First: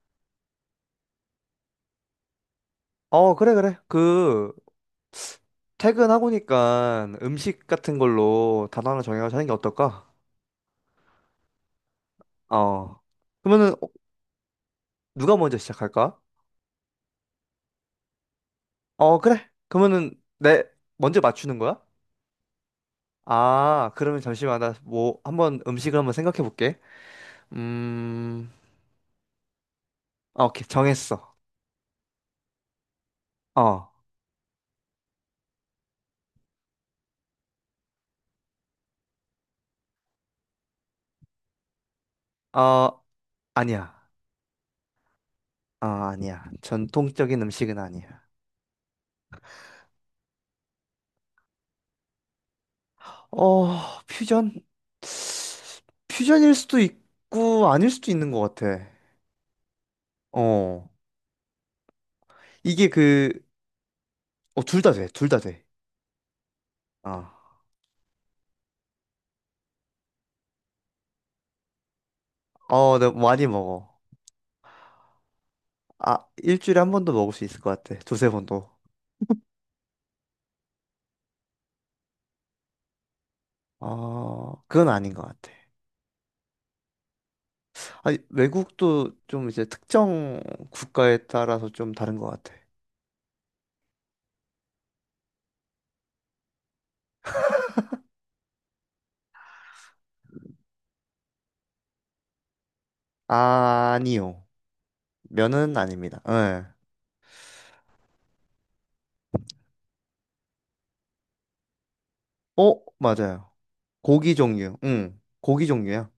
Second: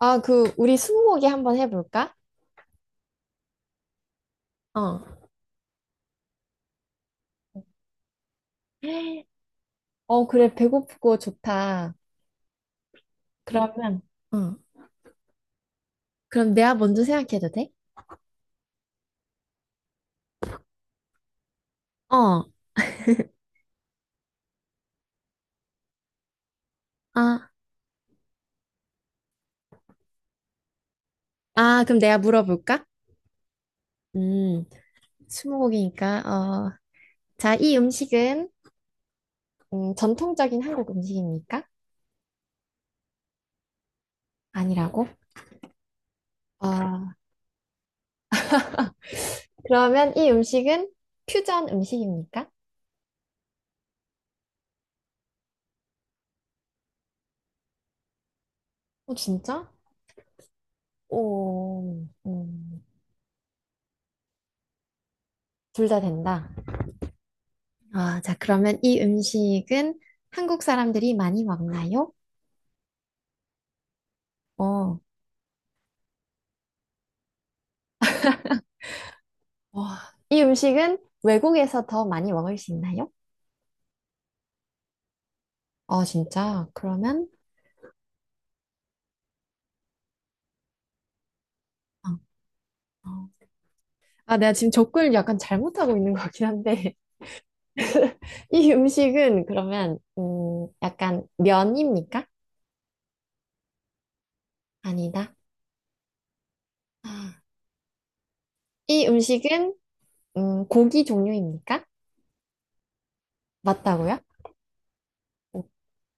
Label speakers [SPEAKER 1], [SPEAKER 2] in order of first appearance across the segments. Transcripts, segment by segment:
[SPEAKER 1] 아, 그, 우리 스무고개 한번 해볼까?
[SPEAKER 2] 어, 그래, 그래.
[SPEAKER 1] 어,
[SPEAKER 2] 퇴근하고 니까 음식 같은 걸로 단어 하나 정해가지고 하는 게 어떨까?
[SPEAKER 1] 그래, 배고프고 좋다.
[SPEAKER 2] 어. 그러면은, 어,
[SPEAKER 1] 그러면, 어.
[SPEAKER 2] 누가 먼저 시작할까?
[SPEAKER 1] 그럼 내가 먼저 생각해도 돼?
[SPEAKER 2] 어, 그래. 내, 먼저 맞추는 거야?
[SPEAKER 1] 어,
[SPEAKER 2] 아, 그러면 잠시만. 한번 음식을 한번 생각해 볼게.
[SPEAKER 1] 아,
[SPEAKER 2] 음, 아, 오케이. 정했어.
[SPEAKER 1] 그럼 내가 물어볼까?
[SPEAKER 2] 어,
[SPEAKER 1] 음, 스무고개니까, 어, 자, 이 음식은, 전통적인 한국 음식입니까?
[SPEAKER 2] 어, 아니야.
[SPEAKER 1] 아니라고?
[SPEAKER 2] 아, 아니야.
[SPEAKER 1] 아,
[SPEAKER 2] 전통적인 음식은 아니야.
[SPEAKER 1] 그러면 이 음식은 퓨전 음식입니까?
[SPEAKER 2] 어, 퓨전? 퓨전일 수도 있고, 아닐 수도 있는 것 같아.
[SPEAKER 1] 어, 진짜?
[SPEAKER 2] 어.
[SPEAKER 1] 오,
[SPEAKER 2] 이게 그, 둘 다 돼.
[SPEAKER 1] 둘 다 된다.
[SPEAKER 2] 어.
[SPEAKER 1] 아, 자, 그러면 이 음식은 한국 사람들이 많이 먹나요?
[SPEAKER 2] 어, 내가 많이 먹어.
[SPEAKER 1] 어,
[SPEAKER 2] 아, 일주일에 한 번도 먹을 수 있을 것 같아. 두세 번도.
[SPEAKER 1] 와, 이 음식은 외국에서 더 많이 먹을 수 있나요?
[SPEAKER 2] 어, 그건 아닌 것 같아.
[SPEAKER 1] 아, 진짜? 그러면,
[SPEAKER 2] 아니, 외국도 좀 이제 특정 국가에 따라서 좀
[SPEAKER 1] 어,
[SPEAKER 2] 다른 것 같아.
[SPEAKER 1] 어. 아, 내가 지금 접근을 약간 잘못하고 있는 거긴 한데, 이 음식은 그러면, 약간 면입니까?
[SPEAKER 2] 아니요.
[SPEAKER 1] 아니다.
[SPEAKER 2] 면은 아닙니다. 예.
[SPEAKER 1] 아, 이 음식은, 고기 종류입니까?
[SPEAKER 2] 어, 맞아요.
[SPEAKER 1] 맞다고요?
[SPEAKER 2] 고기 종류. 응. 고기 종류야.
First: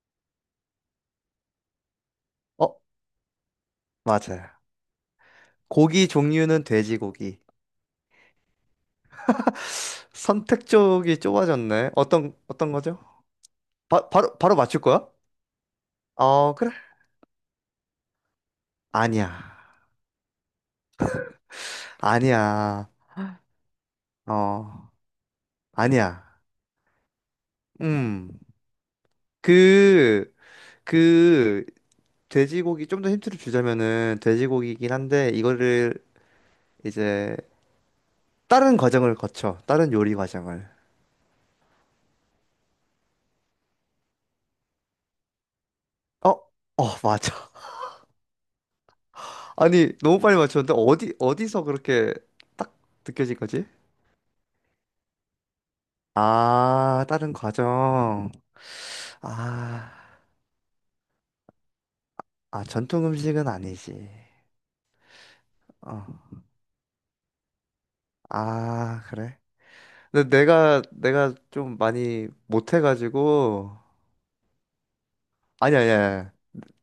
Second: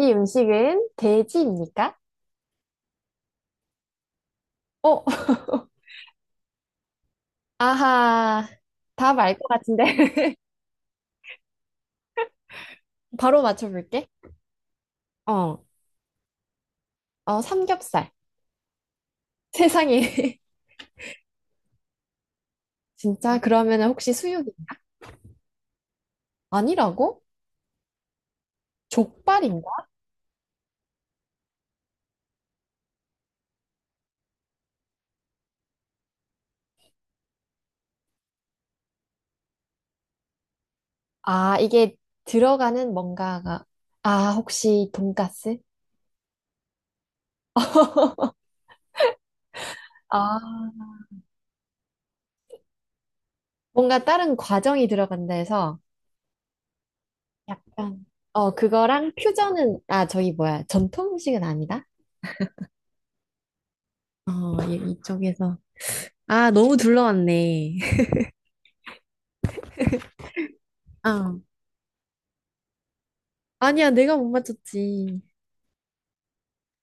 [SPEAKER 1] 이 음식은 돼지입니까?
[SPEAKER 2] 어, 맞아요.
[SPEAKER 1] 어,
[SPEAKER 2] 고기 종류는 돼지고기.
[SPEAKER 1] 아하, 답알것 같은데.
[SPEAKER 2] 선택 쪽이 좁아졌네. 어떤 거죠?
[SPEAKER 1] 바로 맞춰볼게.
[SPEAKER 2] 바로 맞출 거야?
[SPEAKER 1] 어,
[SPEAKER 2] 어, 그래.
[SPEAKER 1] 삼겹살.
[SPEAKER 2] 아니야.
[SPEAKER 1] 세상에.
[SPEAKER 2] 아니야.
[SPEAKER 1] 진짜? 그러면 혹시 수육이
[SPEAKER 2] 어, 아니야.
[SPEAKER 1] 아니라고?
[SPEAKER 2] 음.
[SPEAKER 1] 족발인가?
[SPEAKER 2] 그, 그, 돼지고기, 좀 더 힌트를 주자면은, 돼지고기이긴 한데, 이제, 다른 과정을 거쳐. 다른 요리 과정을.
[SPEAKER 1] 아, 이게 들어가는 뭔가가. 아, 혹시 돈가스?
[SPEAKER 2] 어, 어, 맞아. 아니, 너무
[SPEAKER 1] 아,
[SPEAKER 2] 빨리 맞췄는데, 어디서 그렇게 딱 느껴진 거지?
[SPEAKER 1] 뭔가 다른 과정이 들어간다 해서
[SPEAKER 2] 아, 다른
[SPEAKER 1] 약간,
[SPEAKER 2] 과정.
[SPEAKER 1] 어, 그거랑 퓨전은,
[SPEAKER 2] 아,
[SPEAKER 1] 아, 저기 뭐야. 전통 음식은 아니다?
[SPEAKER 2] 아, 전통 음식은 아니지.
[SPEAKER 1] 어, 이- 이쪽에서.
[SPEAKER 2] 어,
[SPEAKER 1] 아, 너무 둘러왔네.
[SPEAKER 2] 아, 그래. 근데 내가
[SPEAKER 1] 아,
[SPEAKER 2] 좀 많이 못해가지고
[SPEAKER 1] 아니야, 내가 못 맞췄지.
[SPEAKER 2] 아니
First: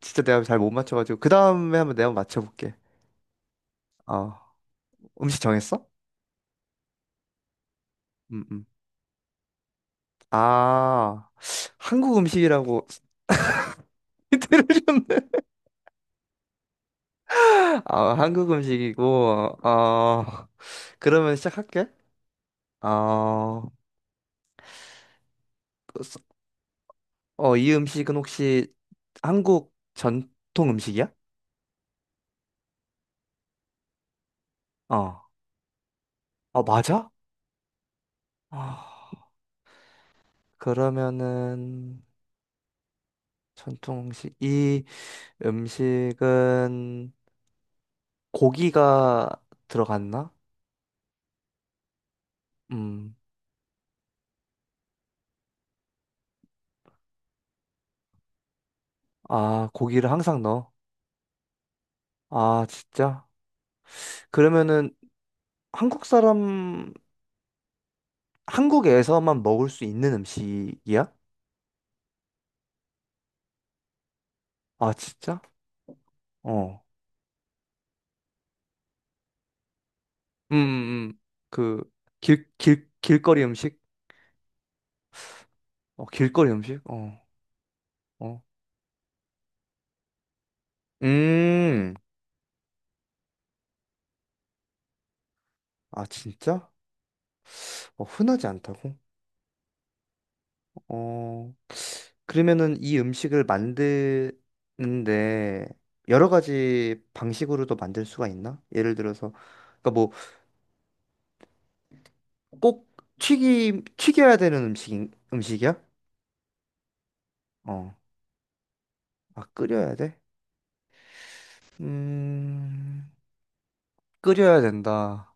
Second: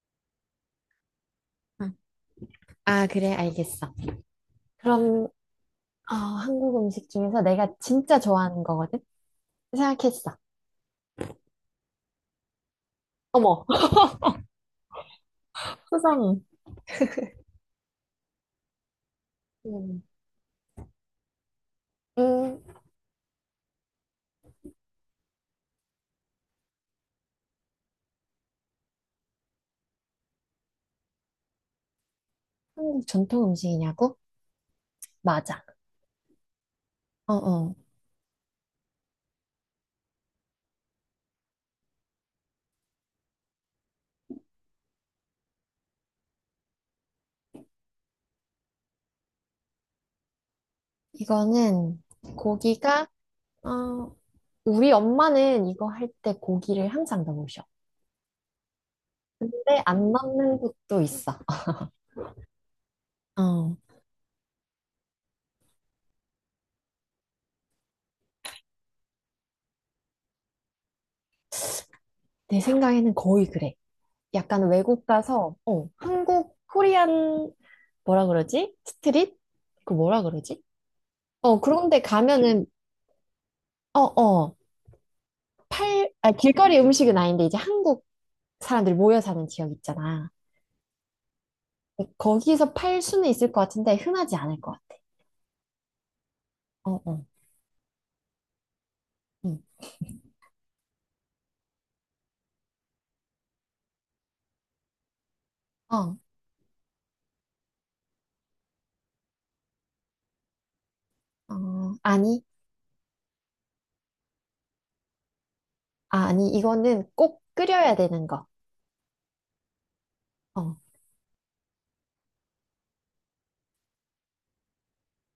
[SPEAKER 2] 진짜 내가 잘 못 맞춰가지고 그 다음에
[SPEAKER 1] 아,
[SPEAKER 2] 한번 내가 맞춰볼게.
[SPEAKER 1] 그래, 알겠어.
[SPEAKER 2] 어.
[SPEAKER 1] 그럼
[SPEAKER 2] 음식 정했어?
[SPEAKER 1] 어, 한국 음식 중에서 내가 진짜 좋아하는
[SPEAKER 2] 음음.
[SPEAKER 1] 거거든? 생각했어.
[SPEAKER 2] 아, 한국 음식이라고.
[SPEAKER 1] 어머,
[SPEAKER 2] 힌트를 줬네.
[SPEAKER 1] 세상에.
[SPEAKER 2] 아, 한국 음식이고.
[SPEAKER 1] 음,
[SPEAKER 2] 어. 그러면 시작할게.
[SPEAKER 1] 음,
[SPEAKER 2] 어 어 이 음식은 혹시 한국 전통 음식이야?
[SPEAKER 1] 한국 전통 음식이냐고?
[SPEAKER 2] 어.
[SPEAKER 1] 맞아.
[SPEAKER 2] 아, 맞아?
[SPEAKER 1] 어, 어.
[SPEAKER 2] 아, 그러면은 전통 음식 이 음식은 고기가 들어갔나?
[SPEAKER 1] 이거는 고기가,
[SPEAKER 2] 음.
[SPEAKER 1] 어, 우리 엄마는 이거 할 때 고기를 항상 넣으셔.
[SPEAKER 2] 아,
[SPEAKER 1] 근데 안
[SPEAKER 2] 고기를 항상
[SPEAKER 1] 넣는
[SPEAKER 2] 넣어.
[SPEAKER 1] 곳도 있어.
[SPEAKER 2] 아, 진짜?
[SPEAKER 1] 어,
[SPEAKER 2] 그러면은 한국 사람, 한국에서만 먹을 수 있는 음식이야?
[SPEAKER 1] 내 생각에는 거의 그래. 약간
[SPEAKER 2] 아,
[SPEAKER 1] 외국
[SPEAKER 2] 진짜?
[SPEAKER 1] 가서, 어, 한국,
[SPEAKER 2] 어.
[SPEAKER 1] 코리안, 뭐라 그러지? 스트릿? 그 뭐라 그러지?
[SPEAKER 2] 음.
[SPEAKER 1] 어,
[SPEAKER 2] 그,
[SPEAKER 1] 그런데 가면은,
[SPEAKER 2] 길거리 음식?
[SPEAKER 1] 어, 어.
[SPEAKER 2] 어,
[SPEAKER 1] 팔, 아,
[SPEAKER 2] 길거리
[SPEAKER 1] 길거리
[SPEAKER 2] 음식? 어,
[SPEAKER 1] 음식은 아닌데 이제 한국
[SPEAKER 2] 어.
[SPEAKER 1] 사람들이 모여 사는 지역 있잖아.
[SPEAKER 2] 음.
[SPEAKER 1] 거기서 팔 수는 있을 것 같은데 흔하지 않을 것 같아.
[SPEAKER 2] 아, 진짜?
[SPEAKER 1] 어, 어,
[SPEAKER 2] 어, 흔하지 않다고?
[SPEAKER 1] 응.
[SPEAKER 2] 어. 그러면은 이 음식을 만드는데
[SPEAKER 1] 어,
[SPEAKER 2] 여러 가지 방식으로도 만들 수가 있나? 예를 들어서 그러니까 뭐
[SPEAKER 1] 어, 아니,
[SPEAKER 2] 꼭 튀김 튀겨야 되는 음식 음식이야?
[SPEAKER 1] 아니, 이거는 꼭 끓여야
[SPEAKER 2] 어.
[SPEAKER 1] 되는 거.
[SPEAKER 2] 아, 끓여야 돼?
[SPEAKER 1] 어,
[SPEAKER 2] 음. 끓여야 된다.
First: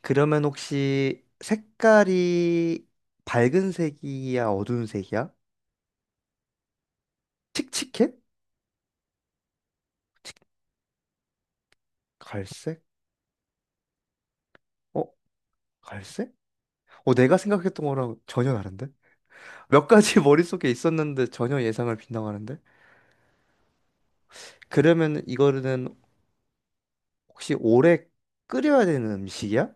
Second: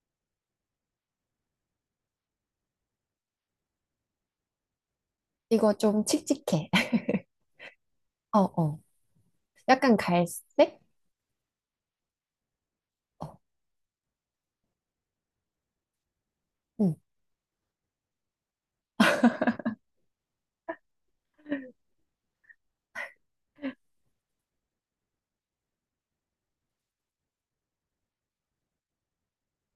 [SPEAKER 2] 그러면 혹시 색깔이 밝은 색이야, 어두운 색이야?
[SPEAKER 1] 이거 좀 칙칙해.
[SPEAKER 2] 칙칙해?
[SPEAKER 1] 어, 어, 약간 갈색?
[SPEAKER 2] 갈색?
[SPEAKER 1] 어,
[SPEAKER 2] 어, 갈색?
[SPEAKER 1] 응.
[SPEAKER 2] 어, 내가 생각했던 거랑 전혀 다른데? 몇 가지 머릿속에 있었는데 전혀 예상을 빗나가는데? 그러면 이거는 혹시 오래 끓여야 되는 음식이야?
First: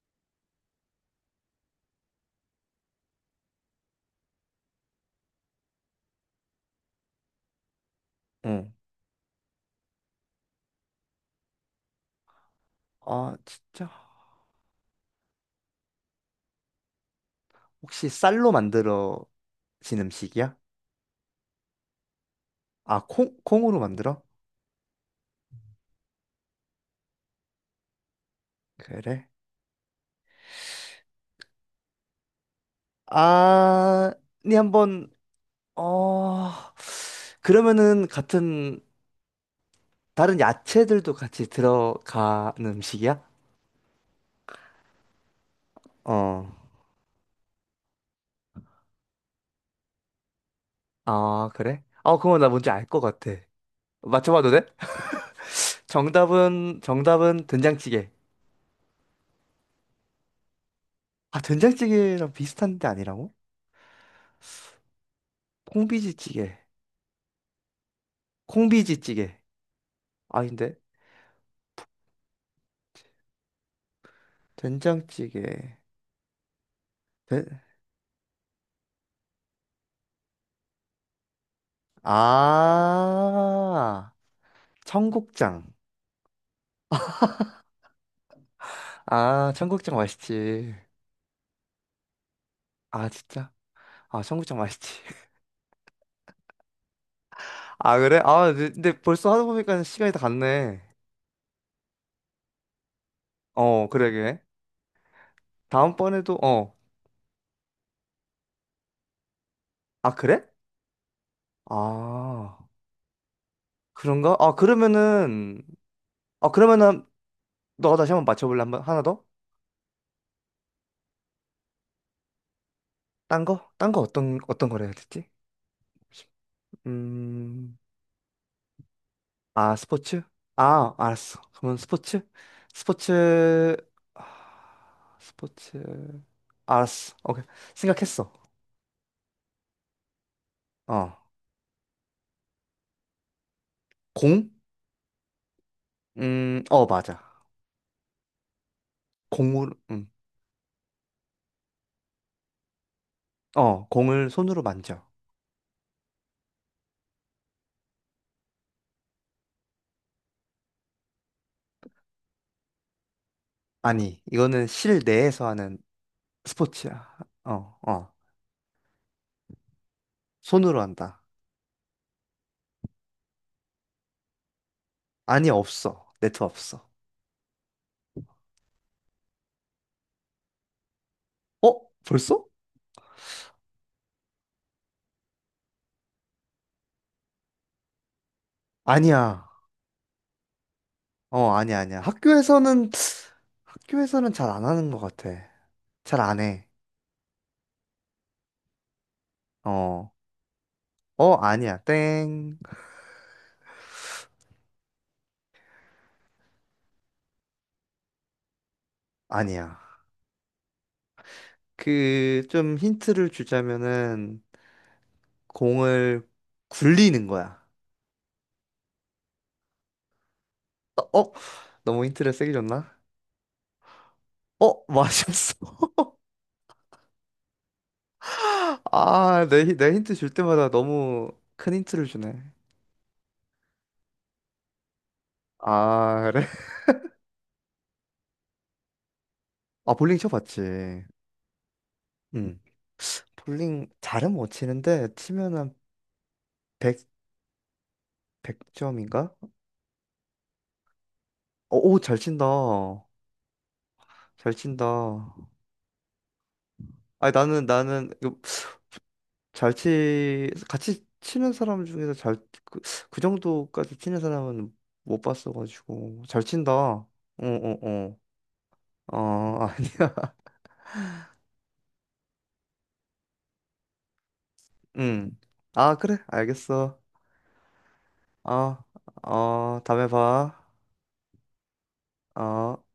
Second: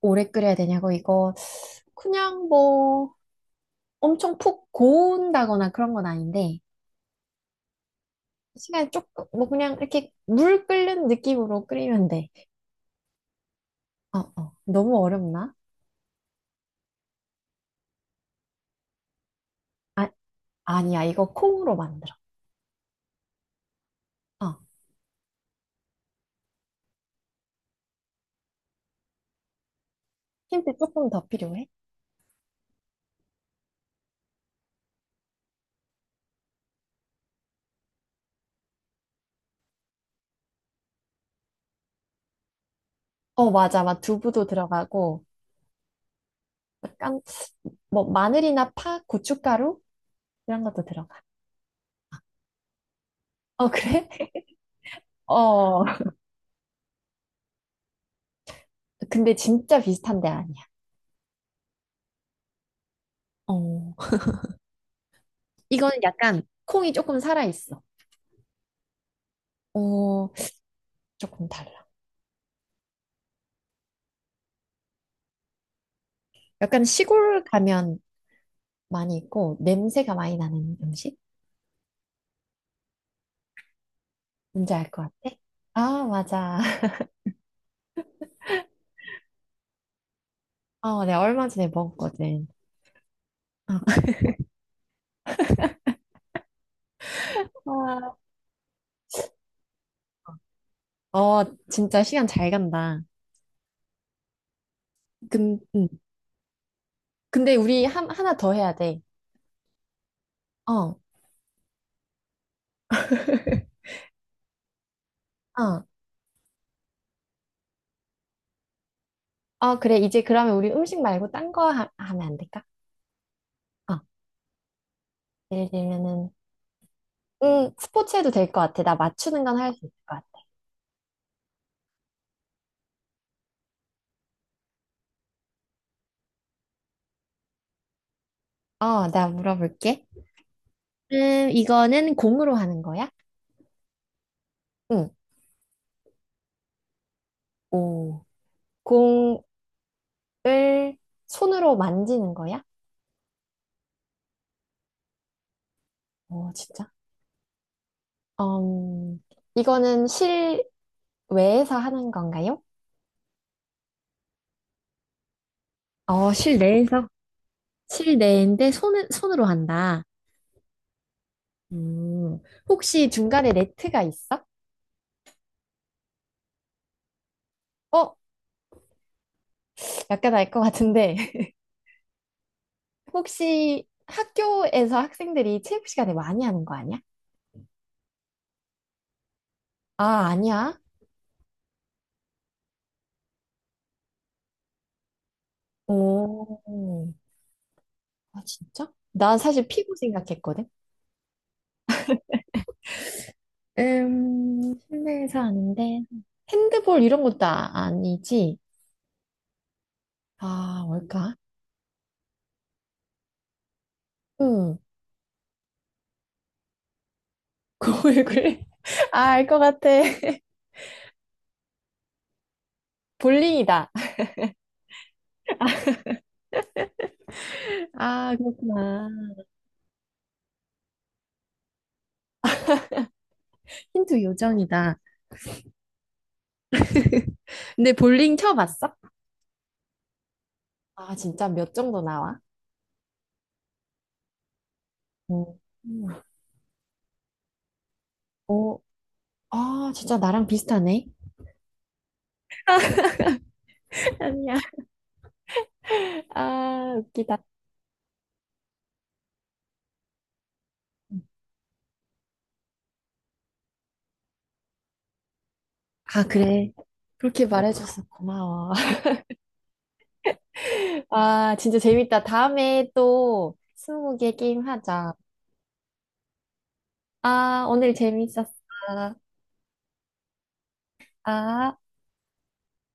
[SPEAKER 1] 오래 끓여야 되냐고 이거 그냥 뭐 엄청 푹 고운다거나 그런 건 아닌데
[SPEAKER 2] 응.
[SPEAKER 1] 시간이 조금 뭐 그냥 이렇게 물 끓는 느낌으로 끓이면 돼.
[SPEAKER 2] 아, 진짜.
[SPEAKER 1] 너무 어렵나?
[SPEAKER 2] 혹시 쌀로 만들어진
[SPEAKER 1] 아,
[SPEAKER 2] 음식이야?
[SPEAKER 1] 아니야, 이거 콩으로 만들어.
[SPEAKER 2] 아, 콩, 콩으로 만들어?
[SPEAKER 1] 어,
[SPEAKER 2] 그래.
[SPEAKER 1] 힌트 조금 더 필요해?
[SPEAKER 2] 아, 니 한번, 어, 그러면은 같은, 다른 야채들도 같이 들어가는 음식이야?
[SPEAKER 1] 어, 맞아, 막 두부도 들어가고,
[SPEAKER 2] 어.
[SPEAKER 1] 약간, 뭐, 마늘이나 파, 고춧가루? 이런 것도 들어가.
[SPEAKER 2] 아, 그래? 어, 그거 나 뭔지 알 것 같아.
[SPEAKER 1] 어, 그래?
[SPEAKER 2] 맞춰봐도 돼?
[SPEAKER 1] 어,
[SPEAKER 2] 정답은 된장찌개.
[SPEAKER 1] 근데 진짜 비슷한 데 아니야.
[SPEAKER 2] 아, 된장찌개랑 비슷한데 아니라고?
[SPEAKER 1] 어, 이거는 약간
[SPEAKER 2] 콩비지찌개.
[SPEAKER 1] 콩이 조금 살아있어.
[SPEAKER 2] 콩비지찌개.
[SPEAKER 1] 어,
[SPEAKER 2] 아닌데?
[SPEAKER 1] 조금 달라.
[SPEAKER 2] 된장찌개.
[SPEAKER 1] 약간 시골
[SPEAKER 2] 된...
[SPEAKER 1] 가면 많이 있고, 냄새가 많이 나는 음식?
[SPEAKER 2] 아,
[SPEAKER 1] 뭔지 알 것 같아?
[SPEAKER 2] 청국장.
[SPEAKER 1] 아, 맞아.
[SPEAKER 2] 아, 청국장 맛있지.
[SPEAKER 1] 어, 내가 얼마 전에 먹었거든.
[SPEAKER 2] 아, 진짜? 아, 청국장 맛있지. 아,
[SPEAKER 1] 어,
[SPEAKER 2] 그래? 아, 근데 벌써 하다 보니까 시간이 다 갔네.
[SPEAKER 1] 어, 진짜 시간 잘 간다.
[SPEAKER 2] 어, 그러게.
[SPEAKER 1] 근,
[SPEAKER 2] 다음번에도, 어.
[SPEAKER 1] 근데 우리 하나 더 해야 돼.
[SPEAKER 2] 아, 그래?
[SPEAKER 1] 어,
[SPEAKER 2] 아, 그런가?
[SPEAKER 1] 어.
[SPEAKER 2] 아, 그러면은, 너가 다시 한번 맞춰볼래? 한번, 하나 더?
[SPEAKER 1] 그래. 이제 그러면 우리 음식 말고 딴 거 하면 안 될까?
[SPEAKER 2] 딴 거? 딴
[SPEAKER 1] 어.
[SPEAKER 2] 거 어떤, 어떤 거를 해야 되지?
[SPEAKER 1] 예를 들면은,
[SPEAKER 2] 음.
[SPEAKER 1] 스포츠 해도 될 것 같아. 나 맞추는 건 할
[SPEAKER 2] 아,
[SPEAKER 1] 수 있을 것
[SPEAKER 2] 스포츠?
[SPEAKER 1] 같아.
[SPEAKER 2] 아, 알았어. 그러면 스포츠? 스포츠, 스포츠. 알았어. 오케이. 생각했어.
[SPEAKER 1] 어, 나 물어볼게.
[SPEAKER 2] 어.
[SPEAKER 1] 이거는 공으로 하는 거야?
[SPEAKER 2] 공?
[SPEAKER 1] 응.
[SPEAKER 2] 어, 맞아.
[SPEAKER 1] 오. 공을
[SPEAKER 2] 공을, 음,
[SPEAKER 1] 손으로 만지는 거야?
[SPEAKER 2] 어, 공을 손으로 만져.
[SPEAKER 1] 어, 진짜? 음, 이거는 실외에서 하는 건가요?
[SPEAKER 2] 아니, 이거는 실내에서 하는
[SPEAKER 1] 어, 실내에서?
[SPEAKER 2] 스포츠야. 어, 어.
[SPEAKER 1] 실내인데 손은, 손으로 한다.
[SPEAKER 2] 손으로 한다.
[SPEAKER 1] 음, 혹시 중간에 레트가 있어?
[SPEAKER 2] 아니, 없어. 네트 없어.
[SPEAKER 1] 어, 약간 알 것 같은데.
[SPEAKER 2] 어? 벌써?
[SPEAKER 1] 혹시 학교에서 학생들이 체육 시간에 많이 하는 거 아니야?
[SPEAKER 2] 아니야.
[SPEAKER 1] 아, 아니야?
[SPEAKER 2] 어, 아니야. 학교에서는 잘 안 하는 것 같아. 잘 안
[SPEAKER 1] 오,
[SPEAKER 2] 해.
[SPEAKER 1] 아, 진짜? 난 사실 피구
[SPEAKER 2] 어.
[SPEAKER 1] 생각했거든.
[SPEAKER 2] 어, 아니야. 땡.
[SPEAKER 1] 실내에서 하는데. 핸드볼 이런 것도 아니지?
[SPEAKER 2] 아니야.
[SPEAKER 1] 아, 뭘까?
[SPEAKER 2] 좀 힌트를 주자면은,
[SPEAKER 1] 응,
[SPEAKER 2] 공을 굴리는 거야.
[SPEAKER 1] 그 왜 그래? 아, 알 것 같아.
[SPEAKER 2] 어? 어? 너무 힌트를 세게 줬나?
[SPEAKER 1] 볼링이다.
[SPEAKER 2] 어? 맞았어.
[SPEAKER 1] 아, 그렇구나.
[SPEAKER 2] 내 힌트 줄 때마다 너무 큰 힌트를 주네.
[SPEAKER 1] 힌트 요정이다.
[SPEAKER 2] 아, 그래?
[SPEAKER 1] 근데 볼링 쳐봤어?
[SPEAKER 2] 아, 볼링 쳐봤지.
[SPEAKER 1] 아, 진짜 몇 정도 나와?
[SPEAKER 2] 응. 볼링 잘은 못 치는데,
[SPEAKER 1] 음.
[SPEAKER 2] 치면 한
[SPEAKER 1] 음.
[SPEAKER 2] 백백
[SPEAKER 1] 어,
[SPEAKER 2] 100점인가?
[SPEAKER 1] 아, 진짜 나랑 비슷하네.
[SPEAKER 2] 오, 잘 친다.
[SPEAKER 1] 아니야.
[SPEAKER 2] 잘 친다.
[SPEAKER 1] 아,
[SPEAKER 2] 아니,
[SPEAKER 1] 웃기다.
[SPEAKER 2] 나는, 나는, 잘 치, 같이 치는 사람 중에서 그, 그 정도까지 치는 사람은 못
[SPEAKER 1] 아,
[SPEAKER 2] 봤어가지고. 잘
[SPEAKER 1] 그래.
[SPEAKER 2] 친다.
[SPEAKER 1] 그렇게 말해줘서
[SPEAKER 2] 어.
[SPEAKER 1] 고마워.
[SPEAKER 2] 어, 아니야.
[SPEAKER 1] 아, 진짜 재밌다. 다음에 또 스무고개 게임 하자.
[SPEAKER 2] 응. 아, 그래. 알겠어.
[SPEAKER 1] 아, 오늘 재밌었어.
[SPEAKER 2] 어, 어, 다음에 봐.
[SPEAKER 1] 아.
[SPEAKER 2] 어.